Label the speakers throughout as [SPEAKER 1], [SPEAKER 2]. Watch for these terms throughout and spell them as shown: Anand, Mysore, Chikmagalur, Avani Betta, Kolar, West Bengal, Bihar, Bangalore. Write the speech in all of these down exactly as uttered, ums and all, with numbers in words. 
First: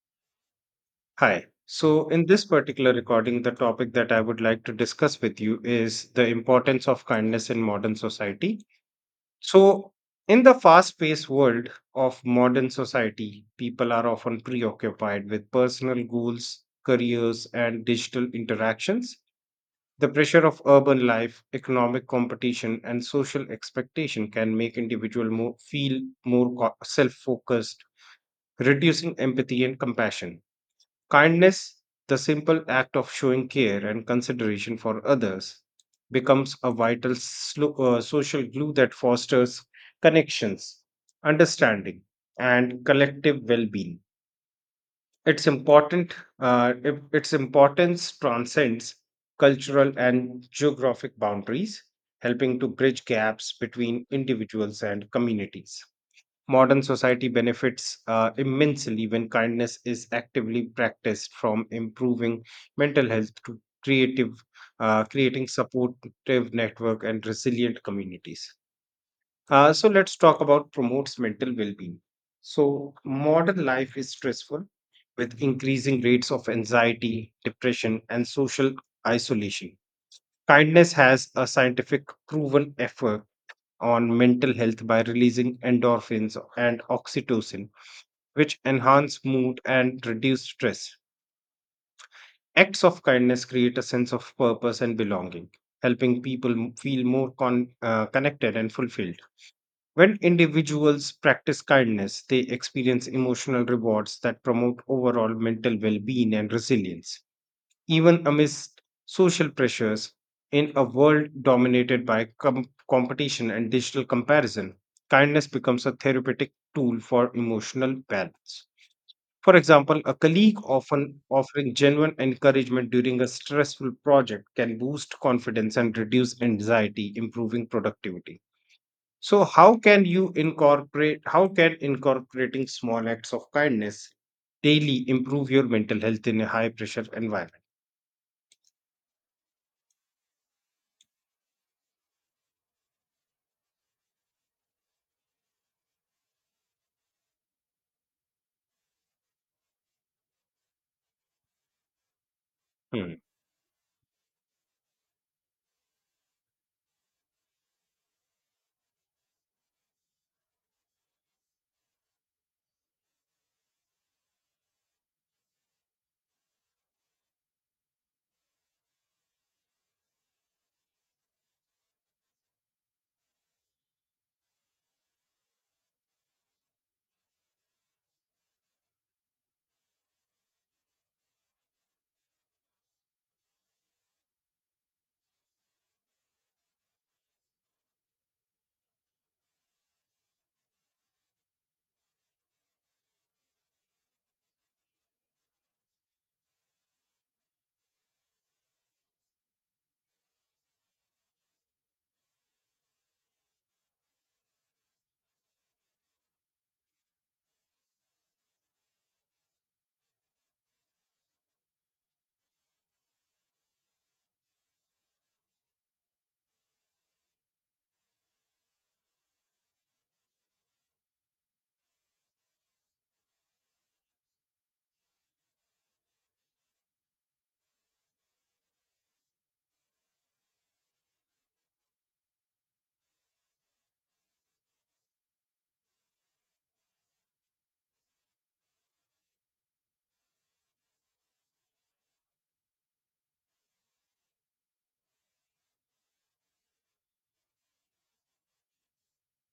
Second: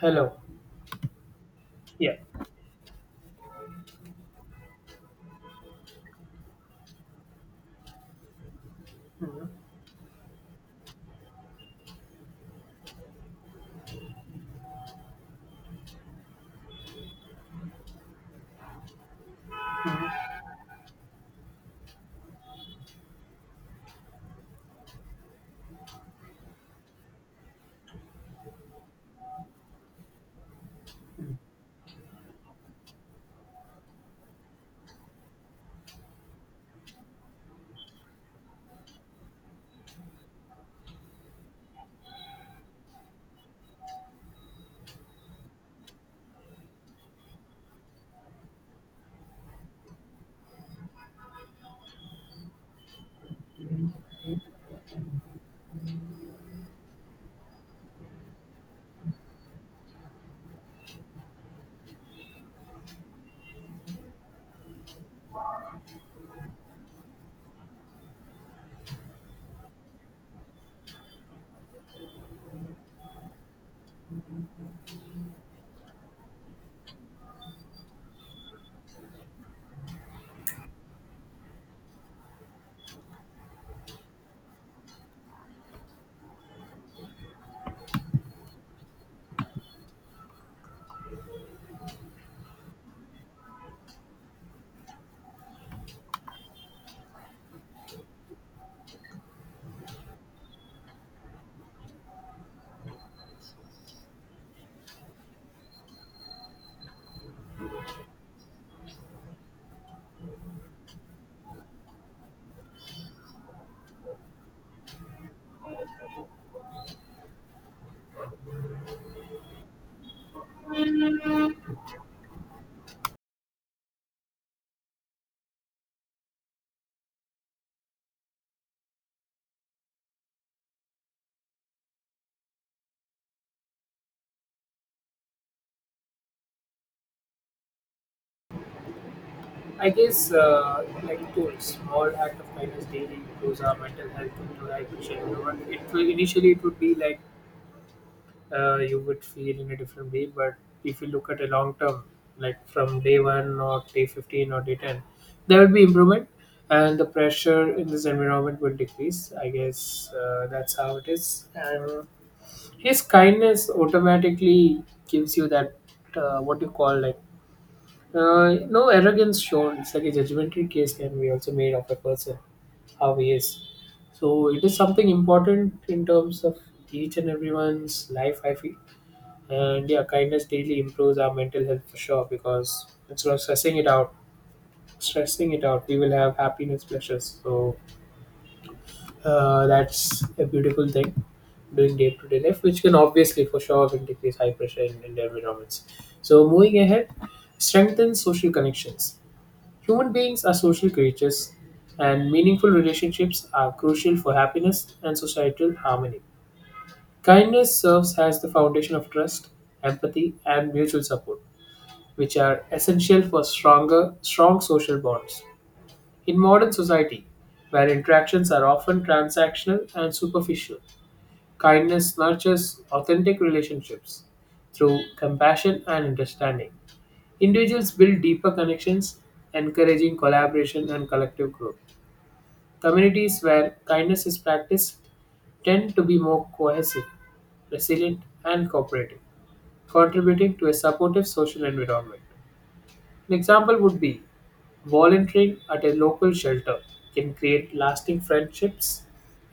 [SPEAKER 1] Hello.
[SPEAKER 2] Hi. So,
[SPEAKER 1] Yeah.
[SPEAKER 2] in this particular recording, the topic that I would like to discuss with you is the importance of kindness in modern society.
[SPEAKER 1] Mhm.
[SPEAKER 2] So, in the fast paced world of modern society, people are often preoccupied with personal goals, careers, and digital interactions. The pressure of urban life, economic competition, and social expectation can make individuals more, feel more self focused, reducing empathy and compassion. Kindness, the simple act of showing care and consideration for others, becomes a vital slo- uh, social glue that fosters connections, understanding, and collective well-being. It's important. Uh, it- its importance transcends cultural and geographic boundaries, helping to bridge gaps between individuals and communities. Modern society benefits uh, immensely when kindness is actively practiced, from improving mental health to creative, uh, creating supportive network and resilient communities. Uh, so let's talk about promotes mental well-being. So modern life is stressful, with increasing rates of anxiety, depression, and social isolation. Kindness has a scientific proven effect on mental health by releasing endorphins and oxytocin, which enhance mood and reduce stress. Acts of kindness create a sense of purpose and belonging, helping people m- feel more con- uh, connected and fulfilled. When individuals practice kindness, they experience emotional rewards that promote overall mental well being and resilience. Even amidst social pressures, in a world dominated by com- competition and digital comparison, kindness becomes a therapeutic tool for emotional balance. For example, a colleague often offering genuine encouragement during a stressful project can boost confidence and reduce anxiety, improving productivity. So how can you incorporate how can incorporating small acts of kindness daily improve your mental health in a high pressure environment?
[SPEAKER 1] I guess, uh, like to small act of kindness daily improves our mental health into like everyone. It will initially it would be like uh, you would feel in a different way, but if you look at a long term, like from
[SPEAKER 2] Hmm.
[SPEAKER 1] day one or day fifteen or day ten, there will be improvement, and the pressure in this environment will decrease. I guess uh, that's how it is. And his kindness automatically gives you that uh, what you call like. Uh, no arrogance shown. It's like a judgmental case can be also made of a person, how he is. So it is something important in terms of each and everyone's life, I feel. And yeah, kindness daily improves our mental health for sure because instead of stressing it out, stressing it out, we will have happiness pleasures. So uh, that's a beautiful thing doing day to day life, which can obviously for sure will decrease high pressure in, in environments. So moving ahead, strengthen social connections. Human beings are social creatures, and meaningful relationships are crucial for happiness and societal harmony. Kindness serves as the foundation of trust, empathy, and mutual support, which are essential for stronger, strong social bonds. In modern society, where interactions are often transactional and superficial, kindness nurtures authentic relationships through compassion and understanding. Individuals build deeper connections, encouraging collaboration and collective growth. Communities where kindness is practiced tend to be more cohesive, resilient, and cooperative, contributing to a supportive social environment. An example would be volunteering at a local shelter can create lasting friendships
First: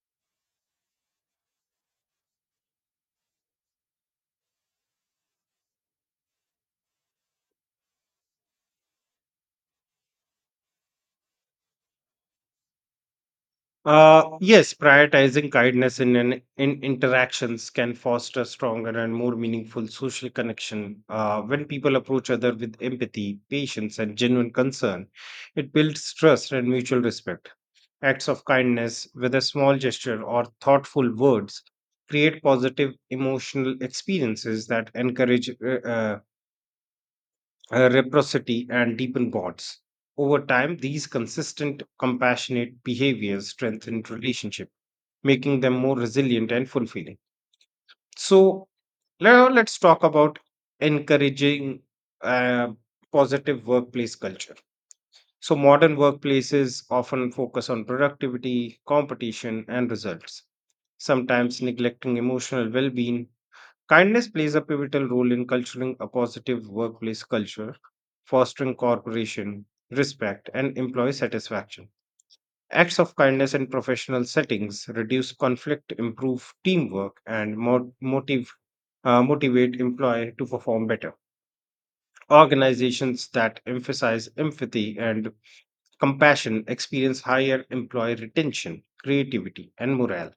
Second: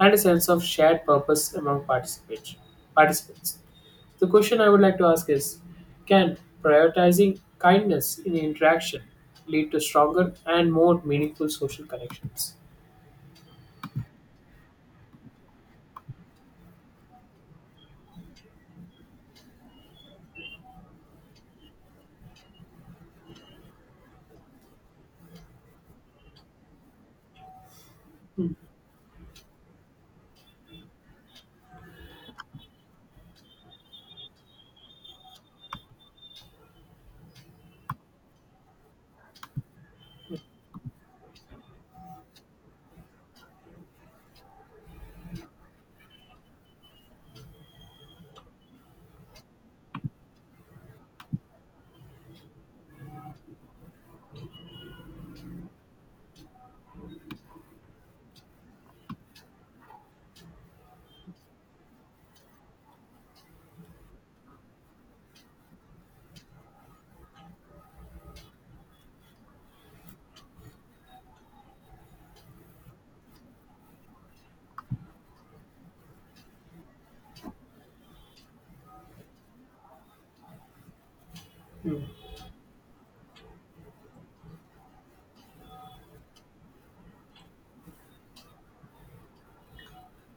[SPEAKER 1] and a sense of shared purpose among participants. participants. The question I would like to ask is, can prioritizing kindness in interaction lead to stronger and more meaningful social connections?
[SPEAKER 2] Uh, yes, prioritizing kindness in, in in interactions can foster stronger and more meaningful social connection. Uh, when people approach other with empathy, patience, and genuine concern, it builds trust and mutual respect. Acts of kindness, whether small gesture or thoughtful words, create positive emotional experiences that encourage uh, uh, uh, reciprocity and deepen bonds. Over time, these consistent, compassionate behaviors strengthen relationships making them more resilient and fulfilling. So now let's talk about encouraging uh, positive workplace culture. So modern workplaces often focus on productivity, competition, and results, sometimes neglecting emotional well-being. Kindness plays a pivotal role in culturing a positive workplace culture, fostering cooperation, respect, and employee satisfaction. Acts of kindness in professional settings reduce conflict, improve teamwork, and mo- motive, uh, motivate employee to perform better. Organizations that emphasize empathy and compassion experience higher employee retention, creativity, and morale.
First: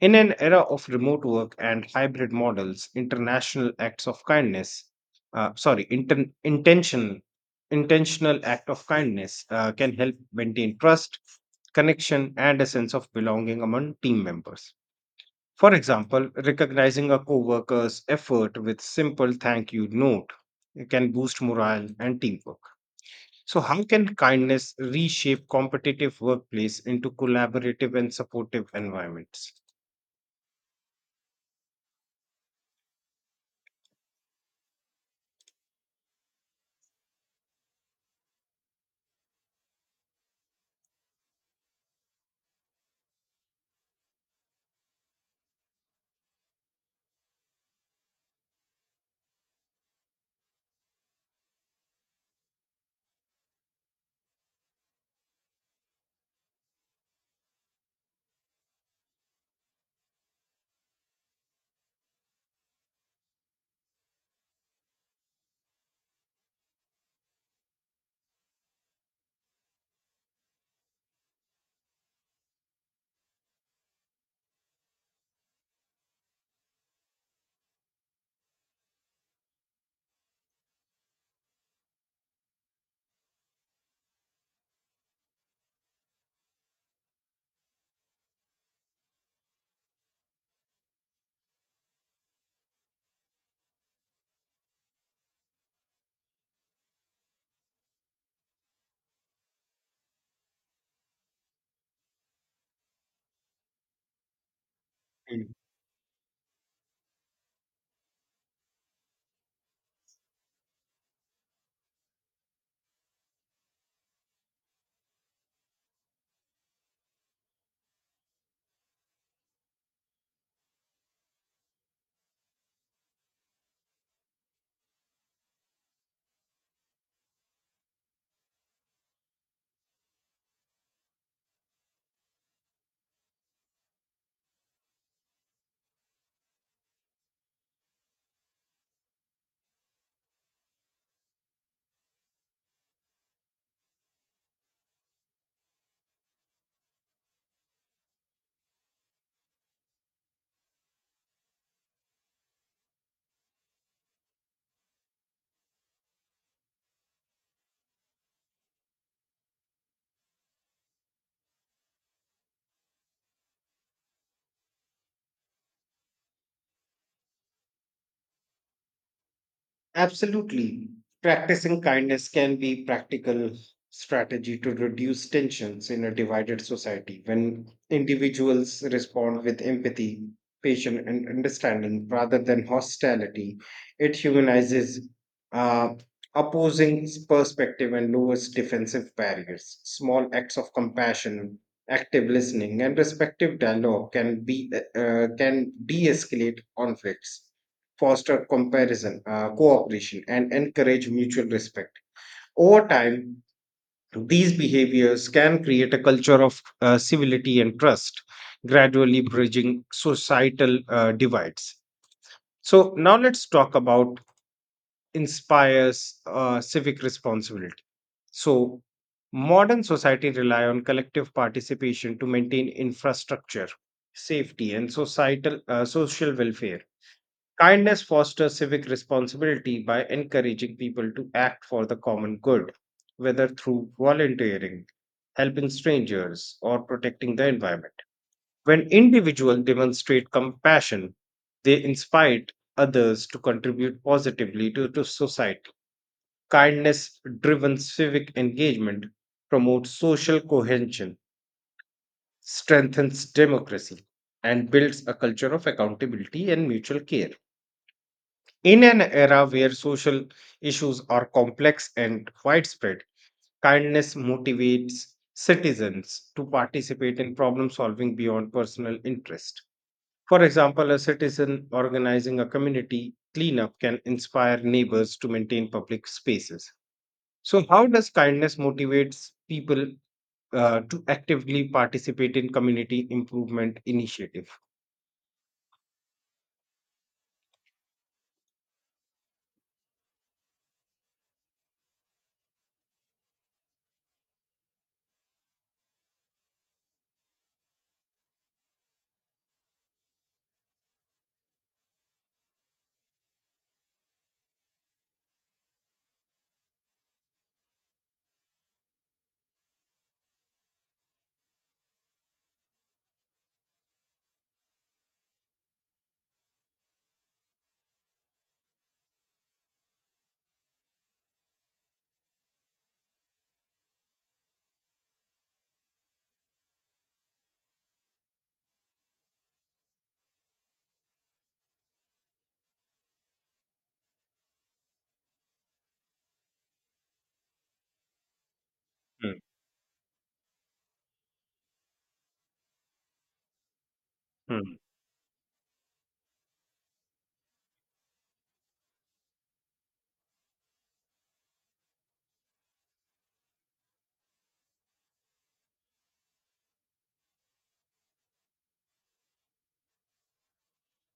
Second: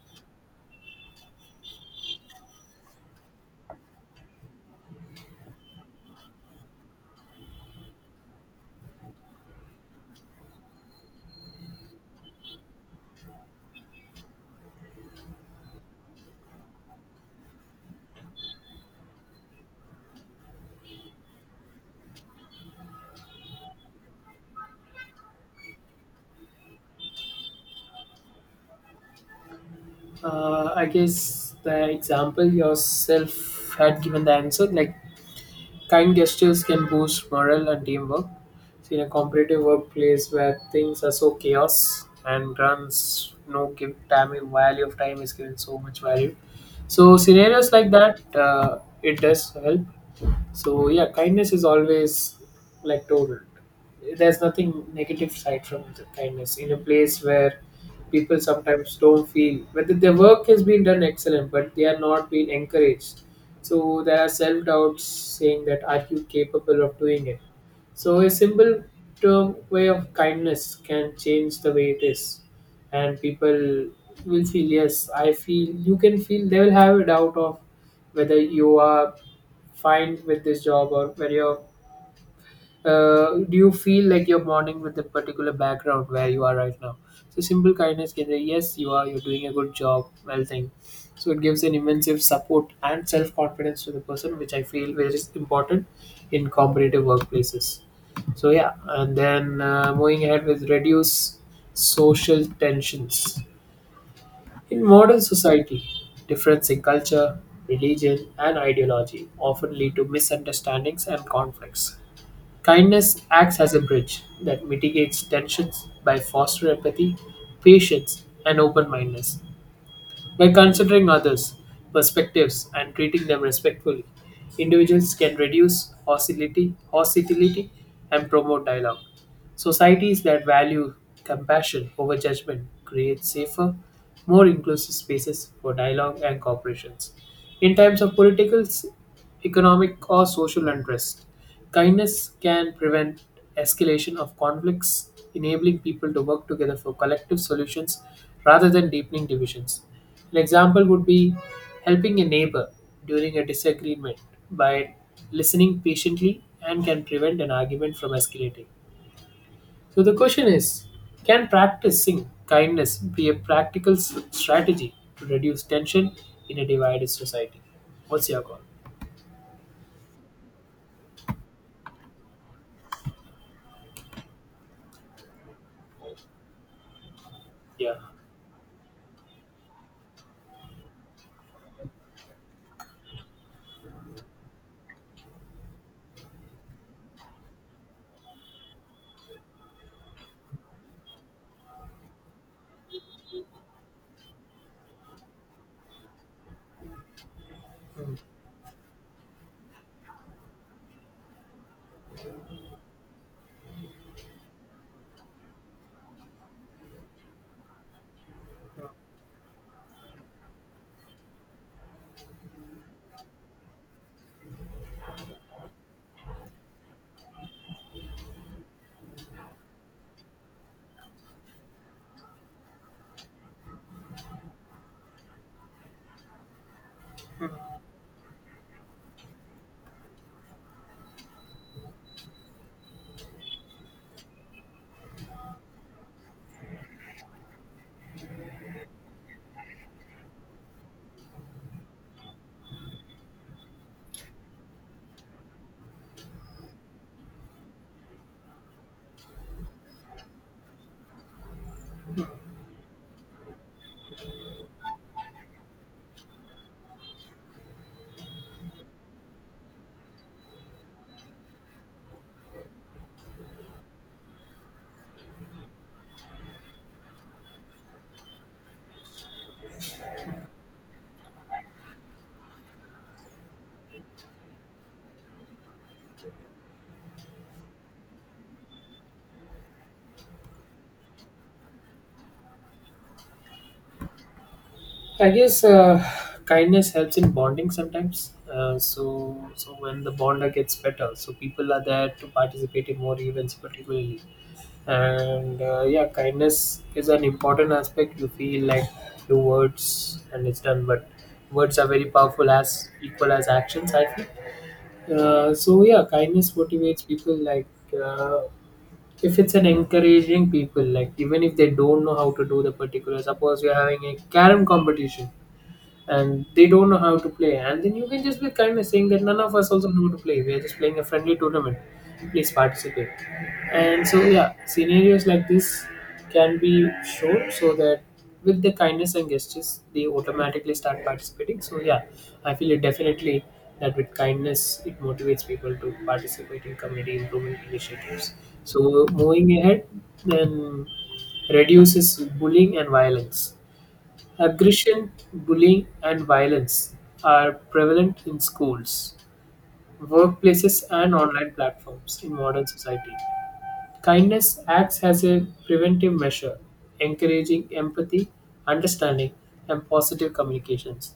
[SPEAKER 2] In an era of remote work and hybrid models, international acts of kindness, uh, sorry, inten- intention, intentional act of kindness uh, can help maintain trust, connection, and a sense of belonging among team members. For example, recognizing a coworker's effort with simple thank you note can boost morale and teamwork. So, how can kindness reshape competitive workplace into collaborative and supportive environments?
[SPEAKER 1] Uh, I guess the example yourself had given the answer, like kind gestures can boost morale and teamwork. So in a competitive workplace where things are so chaos and runs no give time value of time is given so much value. So scenarios like that, uh, it does help. So yeah, kindness is always like total. There's nothing negative side from the kindness in a place where people sometimes don't feel whether their work has been done excellent, but they are not being encouraged. So there are self doubts saying that are you capable of doing it. So a simple term way of kindness can change the way it is, and people will feel yes. I feel you can feel they will have a doubt of whether you are find with this job or where you're uh, do you feel like you're bonding with the particular background where you are right now. So simple kindness can say yes you are you're doing a good job well thing. So it gives an immense support and self-confidence to the person which I feel which is important in competitive workplaces. So yeah, and then uh, moving ahead with reduce social tensions in modern
[SPEAKER 2] Mm.
[SPEAKER 1] society, difference in culture, religion, and ideology often lead to misunderstandings and conflicts. Kindness acts as a bridge that mitigates tensions by fostering empathy, patience, and open mindedness. By considering others' perspectives and treating them respectfully, individuals can reduce hostility, hostility and promote dialogue. Societies that value compassion over judgment create safer, more inclusive spaces for dialogue and cooperations. In times of political economic or social unrest, kindness can prevent escalation of conflicts, enabling people to work together for collective solutions rather than deepening divisions. An example would be helping a neighbor during a disagreement by listening patiently and can prevent an argument from escalating. So the question is, can practicing kindness be a practical s- strategy to reduce tension in a divided society? What's your call?
[SPEAKER 2] Absolutely. Practicing kindness can be practical strategy to reduce tensions in a divided society when
[SPEAKER 1] Yeah.
[SPEAKER 2] individuals respond with empathy, patience, and understanding rather than hostility. It humanizes uh, opposing perspective and lowers defensive barriers. Small acts of compassion, active listening, and respectful dialogue can be uh, can de-escalate conflicts foster comparison, uh, cooperation, and encourage mutual respect. Over time, these behaviors can create a culture of uh, civility and trust, gradually bridging societal uh, divides. So, now let's talk about inspires uh, civic responsibility. So, modern society rely on collective participation to maintain infrastructure, safety, and societal uh, social welfare. Kindness fosters civic responsibility by encouraging people to act for the common good, whether through volunteering, helping strangers, or protecting the environment. When individuals demonstrate compassion, they inspire others to contribute positively to, to society. Kindness driven civic engagement promotes social cohesion, strengthens democracy, and builds a culture of accountability and mutual care. In an era where social issues are complex and widespread, kindness motivates citizens to participate in problem solving beyond personal interest. For example, a citizen organizing a community cleanup can inspire neighbors to maintain public spaces. So, how does kindness motivates people uh, to actively participate in community improvement initiative?
[SPEAKER 1] I guess uh, kindness helps in bonding sometimes. Uh, so, so when the bonder gets better, so people are there to participate in more events, particularly. And uh, yeah, kindness is an important aspect. You feel like few words and it's done, but words are very powerful as equal as actions. I feel. Uh, so yeah, kindness motivates people. Like uh, if it's an encouraging people, like even if they don't know how to do the particular. Suppose you're having a carom competition and they don't know how to play. And then you can just be kind of saying that none of us also know how to play. We are just playing a friendly tournament. Please participate. And so yeah, scenarios like this can be shown so that with the kindness and gestures they automatically start participating. So yeah, I feel it definitely that with kindness it motivates people to participate in community improvement initiatives. So
[SPEAKER 2] Hmm,
[SPEAKER 1] moving ahead, then reduces bullying and violence.
[SPEAKER 2] hmm,
[SPEAKER 1] Aggression, bullying, and violence are prevalent in schools, workplaces, and online platforms in modern society. Kindness acts as a preventive measure, encouraging empathy, understanding, and positive communications.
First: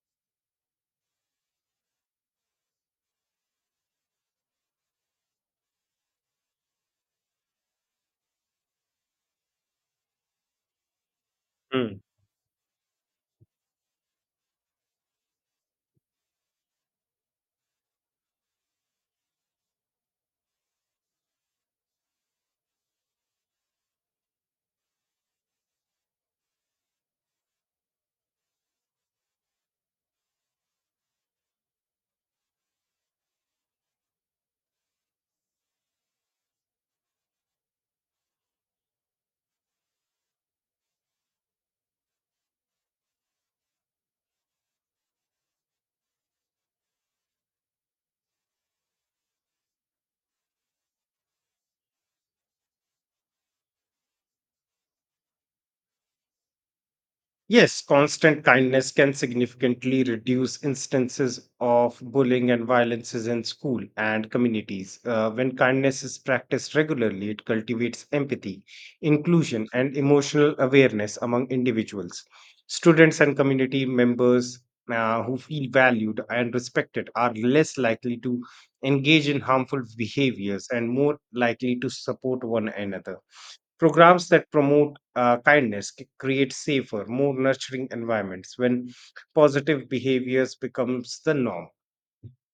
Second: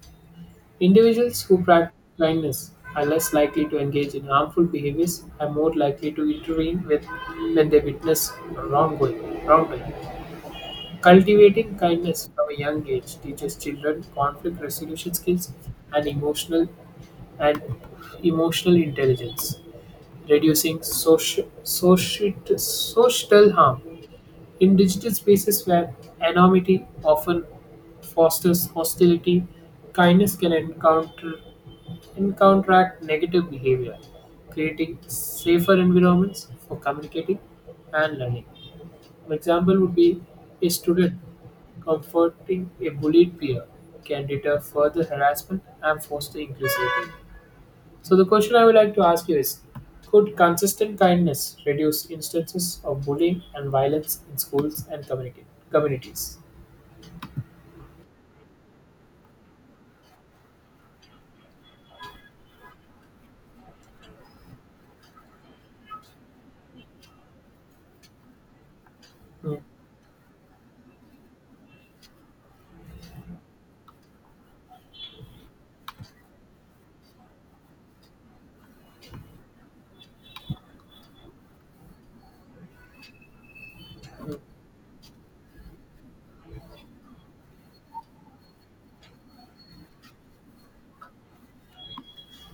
[SPEAKER 1] Individuals who practice kindness are less likely to engage in harmful behaviors and more likely to intervene with when they witness wrongdoing. wrongdoing. Cultivating
[SPEAKER 2] hmm.
[SPEAKER 1] kindness from a young age teaches children conflict resolution skills and emotional and emotional intelligence, reducing social, social, social harm. In digital spaces where anonymity often fosters hostility, kindness can encounter and counteract negative behavior, creating safer environments for communicating and learning. An example would be a student comforting a bullied peer can deter further harassment and foster inclusivity. So the question I would like to ask you is, could consistent kindness reduce instances of bullying and violence in schools and community communities?
[SPEAKER 2] Yes, constant kindness can significantly reduce instances of bullying and violences in school and communities. Uh, when kindness is practiced regularly, it cultivates empathy,
[SPEAKER 1] Mm,
[SPEAKER 2] inclusion, and emotional awareness among individuals. Students and community members uh, who feel valued and respected are less likely to engage in harmful behaviors and more likely to support one another. Programs that promote uh, kindness c- create safer, more nurturing environments when positive behaviors becomes the norm.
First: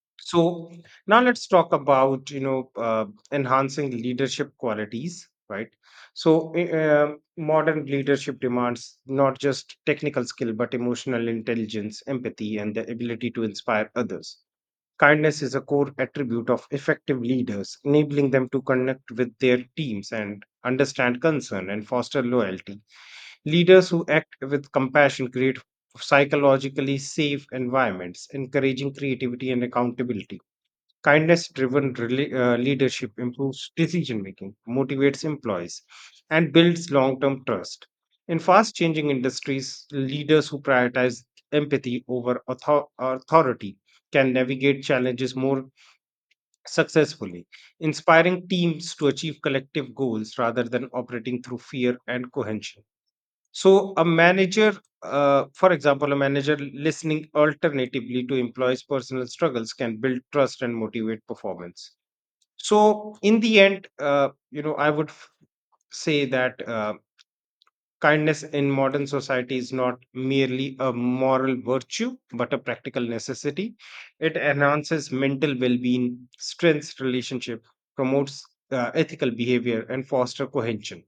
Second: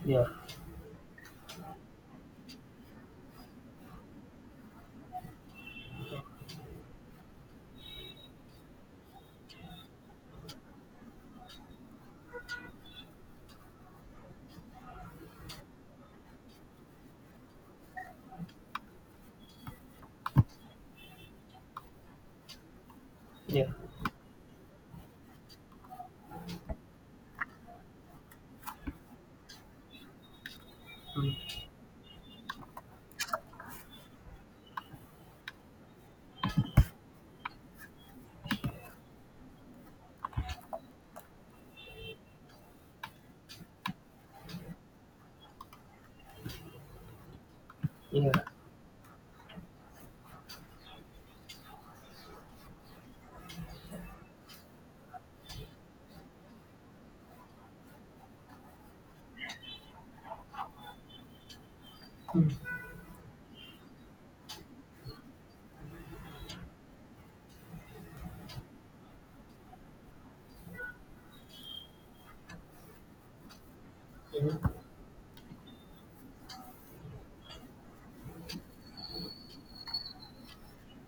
[SPEAKER 1] yeah,
[SPEAKER 2] So now let's talk about you know uh, enhancing leadership qualities, right? So i- uh, modern leadership demands not just technical skill but emotional intelligence, empathy, and the ability to inspire others. Kindness is a core attribute of effective leaders, enabling them to connect with their teams and understand concern and foster loyalty.
[SPEAKER 1] yeah,
[SPEAKER 2] Leaders who act with compassion create psychologically safe environments, encouraging creativity and accountability.
[SPEAKER 1] mm,
[SPEAKER 2] Kindness driven uh, leadership improves decision making, motivates employees, and builds long term trust. In fast changing industries, leaders who prioritize empathy over author- authority can navigate challenges more successfully,
[SPEAKER 1] yeah,
[SPEAKER 2] inspiring teams to achieve collective goals rather than operating through fear and cohesion. So, a manager, uh, for example, a manager listening alternatively to employees' personal struggles can build trust and motivate performance. So in the end uh, you know i would f- say that uh, kindness in modern society is not merely a moral virtue but a practical necessity. It
[SPEAKER 1] mm,
[SPEAKER 2] enhances mental well-being, strengthens relationship, promotes uh, ethical behavior and foster cohesion.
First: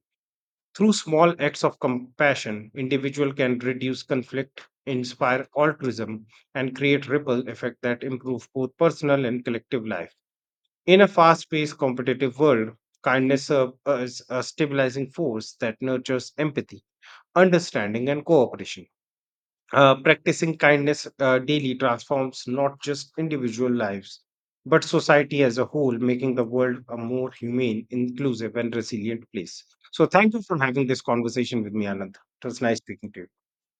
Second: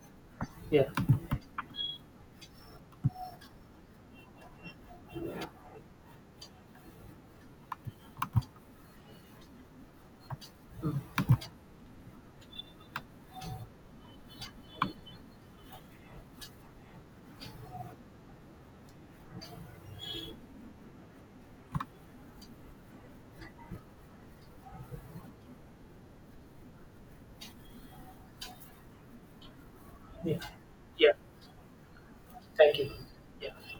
[SPEAKER 1] yeah,
[SPEAKER 2] Through small acts of compassion, individual can reduce conflict, inspire altruism, and create ripple effect that improve both personal and collective life. In a fast paced competitive world, kindness serves as a stabilizing force that nurtures empathy, understanding, and cooperation. Uh, practicing kindness uh, daily transforms not just individual lives, but society as a whole, making the world a more humane, inclusive, and resilient place. So, thank
[SPEAKER 1] yeah,
[SPEAKER 2] you for having this
[SPEAKER 1] yeah.
[SPEAKER 2] conversation with me, Anand. It was
[SPEAKER 1] Thank
[SPEAKER 2] nice
[SPEAKER 1] you.
[SPEAKER 2] speaking to you.
[SPEAKER 1] Yeah.